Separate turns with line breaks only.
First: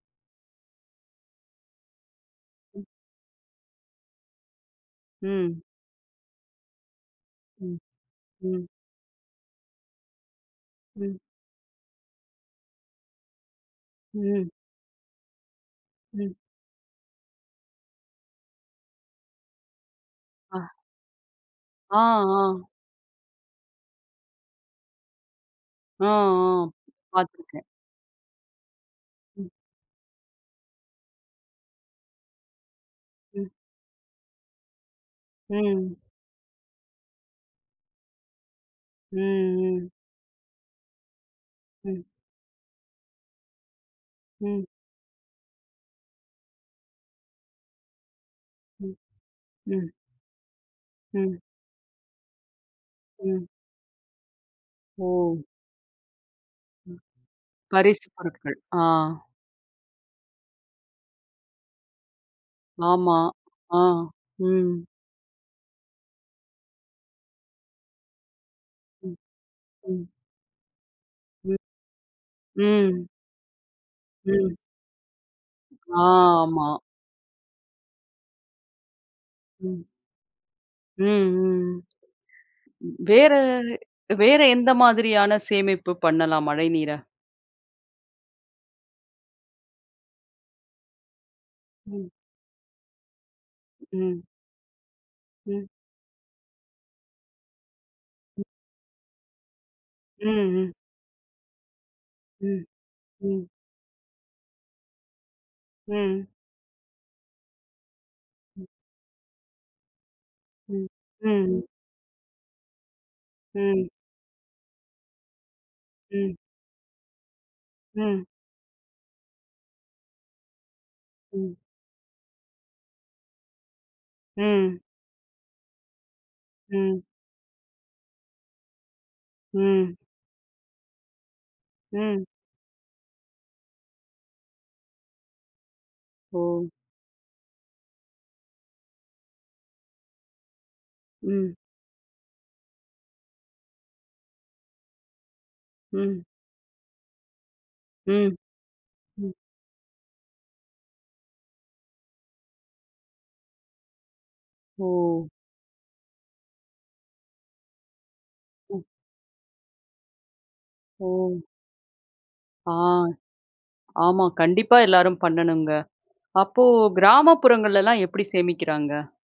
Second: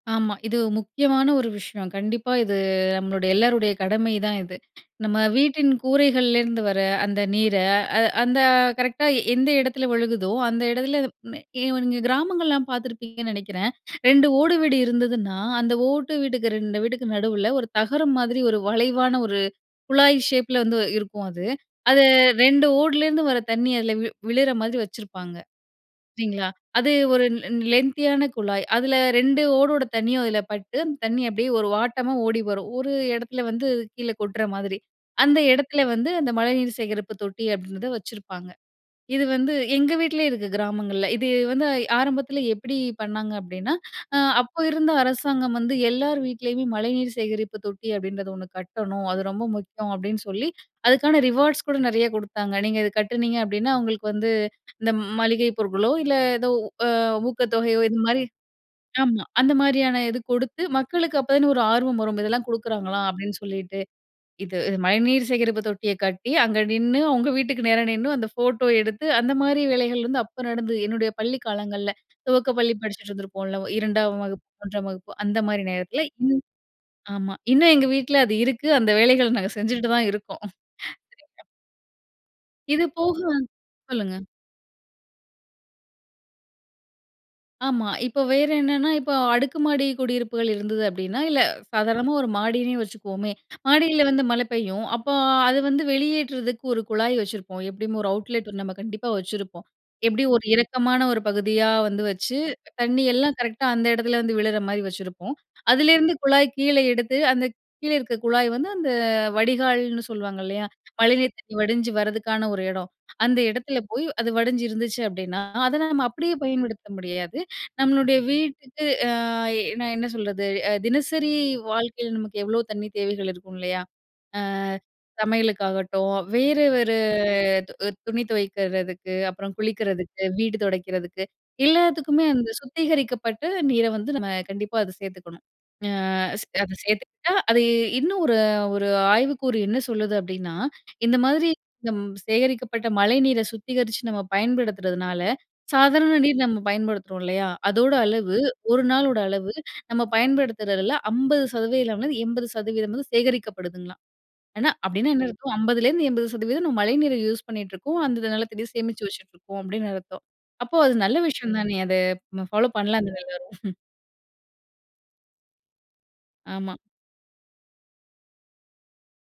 ஆமா. இது முக்கியமான ஒரு விஷயம். கண்டிப்பா இது
ம்.
நம்மளுடைய எல்லோருடைய கடமைதான் இது. நம்ம
ம்.
வீட்டின் கூரைகள்லேருந்து வர அந்த நீர,
ம்.
அ அந்த
ம்.
கரெக்ட்டா எந்த இடத்துல விழுகுதோ! அந்த இடத்துல [unintelligible]
ம்.
நீங்க கிராமங்கள்லாம் பார்த்துருப்பீங்கன்னு நினைக்கிறேன், 2
ம்.
ஓடு வீடு இருந்ததுன்னா, அந்த ஓட்டு
ம்.
வீட்டுக்கு 2 வீட்டுக்கு நடுவுல, ஒரு தகரம் மாதிரி ஒரு வளைவான ஒரு குழாய் ஷேப் ல
அ.
வந்து இருக்கும் அது.
ஆ,
அதை
ஆ.
2 ஓடுலேருந்து வர தண்ணி அதில வி விழுற மாதிரி வச்சிருப்பாங்க.
ஆ,
சரிங்களா?
ஆ,
அது ஒரு
பார்த்துருக்கேன்.
லெந்த் தியான குழாய். அதில 2
ம்.
ஓடோட தண்ணியும் அதில பட்டு அந்த தண்ணி அப்பிடியே ஒரு வாட்டமா ஓடி வரும். ஒரு இடத்துல
ம்.
வந்து கீழே கொட்ற மாதிரி. அந்த இடத்தில
ம்.
வந்து, அந்த மழைநீர் சேகரிப்பு தொட்டி அப்பிடின்றத வச்சிருப்பாங்க.
ம்,
இது வந்து
ம்.
எங்க வீட்லயே இருக்கு கிராமங்கள்ல. இது வந்து
ம்.
ஆரம்பத்தில எப்பிடி பண்ணாங்க அப்பிடின்னா, அ அப்ப
ம்.
இருந்த அரசாங்கம் வந்து எல்லார் வீட்லேயுமே மழைநீர் சேகரிப்பு தொட்டி அப்பிடின்றது 1
ம்.
கட்டணும். அது ரொம்ப
ம்.
முக்கியம் அப்பிடின்னு சொல்லி, அதுக்கான
ம்.
ரிவார்ட்ஸ் கூட நிறைய குடுத்தாங்க. நீங்க இத கட்டுனீங்க
ம்.
அப்பிடின்னா, உங்ங்களுக்கு வந்து இந்த
ஒ!
மளிகை பொருட்களோ! இல்ல ஏதோ அ
ம்.
ஊக்கத்தொகையோ!
பரிசுப்
இதுமாரி
பொருட்கள். ஆ.
ஆமா. அந்தமாரியான இது குடுத்து, மக்களுக்கு அப்ப தானே ஒரு ஆர்வம் வரும். இதெல்லாம் குடுக்குறாங்களாம்
ஆமா,
அப்பிடின்னு சொல்லிட்டு.
ஆ.
இது, அ
ம்.
மழைநீர் சேகரிப்பு தொட்டிய கட்டி, அங்கே நின்னு அவுங்க வீட்டுக்கு நேர நின்னு அந்த ஃபோட்டோ எடுத்து
ம்.
அந்தமாரி வேலைகள்
ம்.
வந்து அப்ப நடந்தது, என்னுடைய பள்ளிக்
ம்.
காலங்கள்ல. துவக்கப்பள்ளி
ம்.
படிச்சிட்டு இருந்திருப்போம்ல. 2 ஆம் வகுப்பு,
ம்.
3 ஆம் வகுப்பு அந்தமாரி
ஆ,
நேரத்தில. ம்,
ஆமா.
ஆமா, இன்னும் எங்க வீட்ல அது இருக்கு. அந்த வேலைகள் நாங்க
ம்.
செஞ்சுக்கிட்டு தான் இருக்கோம்
ம், ம்,
இது
ம்.
போக
வேற,
வந் சொல்லுங்க.
வேற எந்த மாதிரியான சேமிப்பு பண்ணலாம் மழைநீர.
ஆமா. இப்போ வேற என்னன்னா, இப்ப அடுக்கு மாடி குடியிருப்புகள் இருந்தது அப்பிடின்னா. இல்ல சாதாரணமா
ம்.
ஒரு மாடியிலே வச்சுக்குவோமே! மாடியில
ம்.
வந்து மழை பெய்யும். அப்போ, அது
ம்.
வந்து வெளியேற்றதுக்கு ஒரு குழாய் வச்சிருப்போம். எப்பிடியும் ஒரு
[unintelligible]
அவுட்லெட் நம்ம கண்டிப்பா வச்சுருப்போம்.
ம்,
எப்பிடியும் ஒரு
ம்.
இறக்கமான ஒரு பகுதியா வந்து வச்சு
ம்,
தண்ணி எல்லாம்
ம்.
கரெக்டா அந்த இடத்துல, வந்து விழுற மாரி வச்சுருப்போம். அதுலேருந்து
ம்.
குழாய் கீழே எடுத்து, அந்த கீழே இருக்க குழாய்
ம்.
வந்து அந்த வடிகால்ன்னு சொல்லுவாங்க இல்லயா!
ம். ம்,
மழைநீர் தண்ணி
ம்.
வடிஞ்சு வர்றதுக்கான ஒரு இடம். அந்த இடத்துல
ம்.
போய் அது வடிஞ்சு இருந்துச்சு அப்பிடின்னா, அத நம்ம அப்பிடியே
ம்.
பயன்படுத்த முடியாது. நம்மளுடைய
ம்.
வீட்டுக்கு ஆ நான் என்ன சொல்றது, அ தினசரி
ம்.
வாழ்க்கையில நமக்கு எவ்ளோ தண்ணி தேவைகள் இருக்கும் இல்லயா! ஆ
ம்.
சமையலுக்காகட்டும், வேற, வேற
ம்.
து துணி துவைக்கிறதுக்கு, அப்புறம்
ம்.
குளிக்கிறதுக்கு, வீடு துடைக்கிறதுக்கு.
ம்.
எல்லாத்துக்குமே அந்த சுத்திகரிக்கப்பட்ட நீர வந்து நம்ம கண்டிப்பா அத சேர்த்துக்கணும். ஆ
ஓ!
அத சேர்த்துக்கிட்டா, அது இன்னும் ஒரு, ஒரு ஆய்வுக்கூறு என்ன சொல்லுது அப்பிடின்னா, இந்த மாதிரி
ம்.
நம் சேகரிக்கப்பட்ட மழைநீரை சுத்திகரிச்சு நம்ம பயன்படுத்துறதுனால, சாதாரண
ம்.
நீர் நம்ம பயன்படுத்துறோம் இல்லயா! அதோட
ம்,
அளவு ஒரு நாளோட
ம்.
அளவு, நம்ம பயன்படுத்துறதில 50% லேருந்து 80% வந்து சேகரிக்கப்படுதுங்கலாம். ஏன்னா, அப்பிடின்னா என்ன
ஓ!
அர்த்தம் 50 லேருந்து 80% நம்ம மழைநீர யூஸ் பண்ணிட்டு இருக்கோம். அந்த நிலத்தடி
ம்.
சேமிச்சு வச்சுட்ருக்கோம் அப்பிடின்னு அர்த்தம். அப்போ, அது நல்ல
ஓ!
விஷயம் தானே! அத
ஆ.
ஃபாலோப் பண்ணலாமே! எல்லாரும்
ஆமா. கண்டிப்பா எல்லாரும் பண்ணணுங்க. அப்போ,
ஆமா.
கிராமப்புறங்கள்லலாம் எப்பிடி சேமிக்கிறாங்க.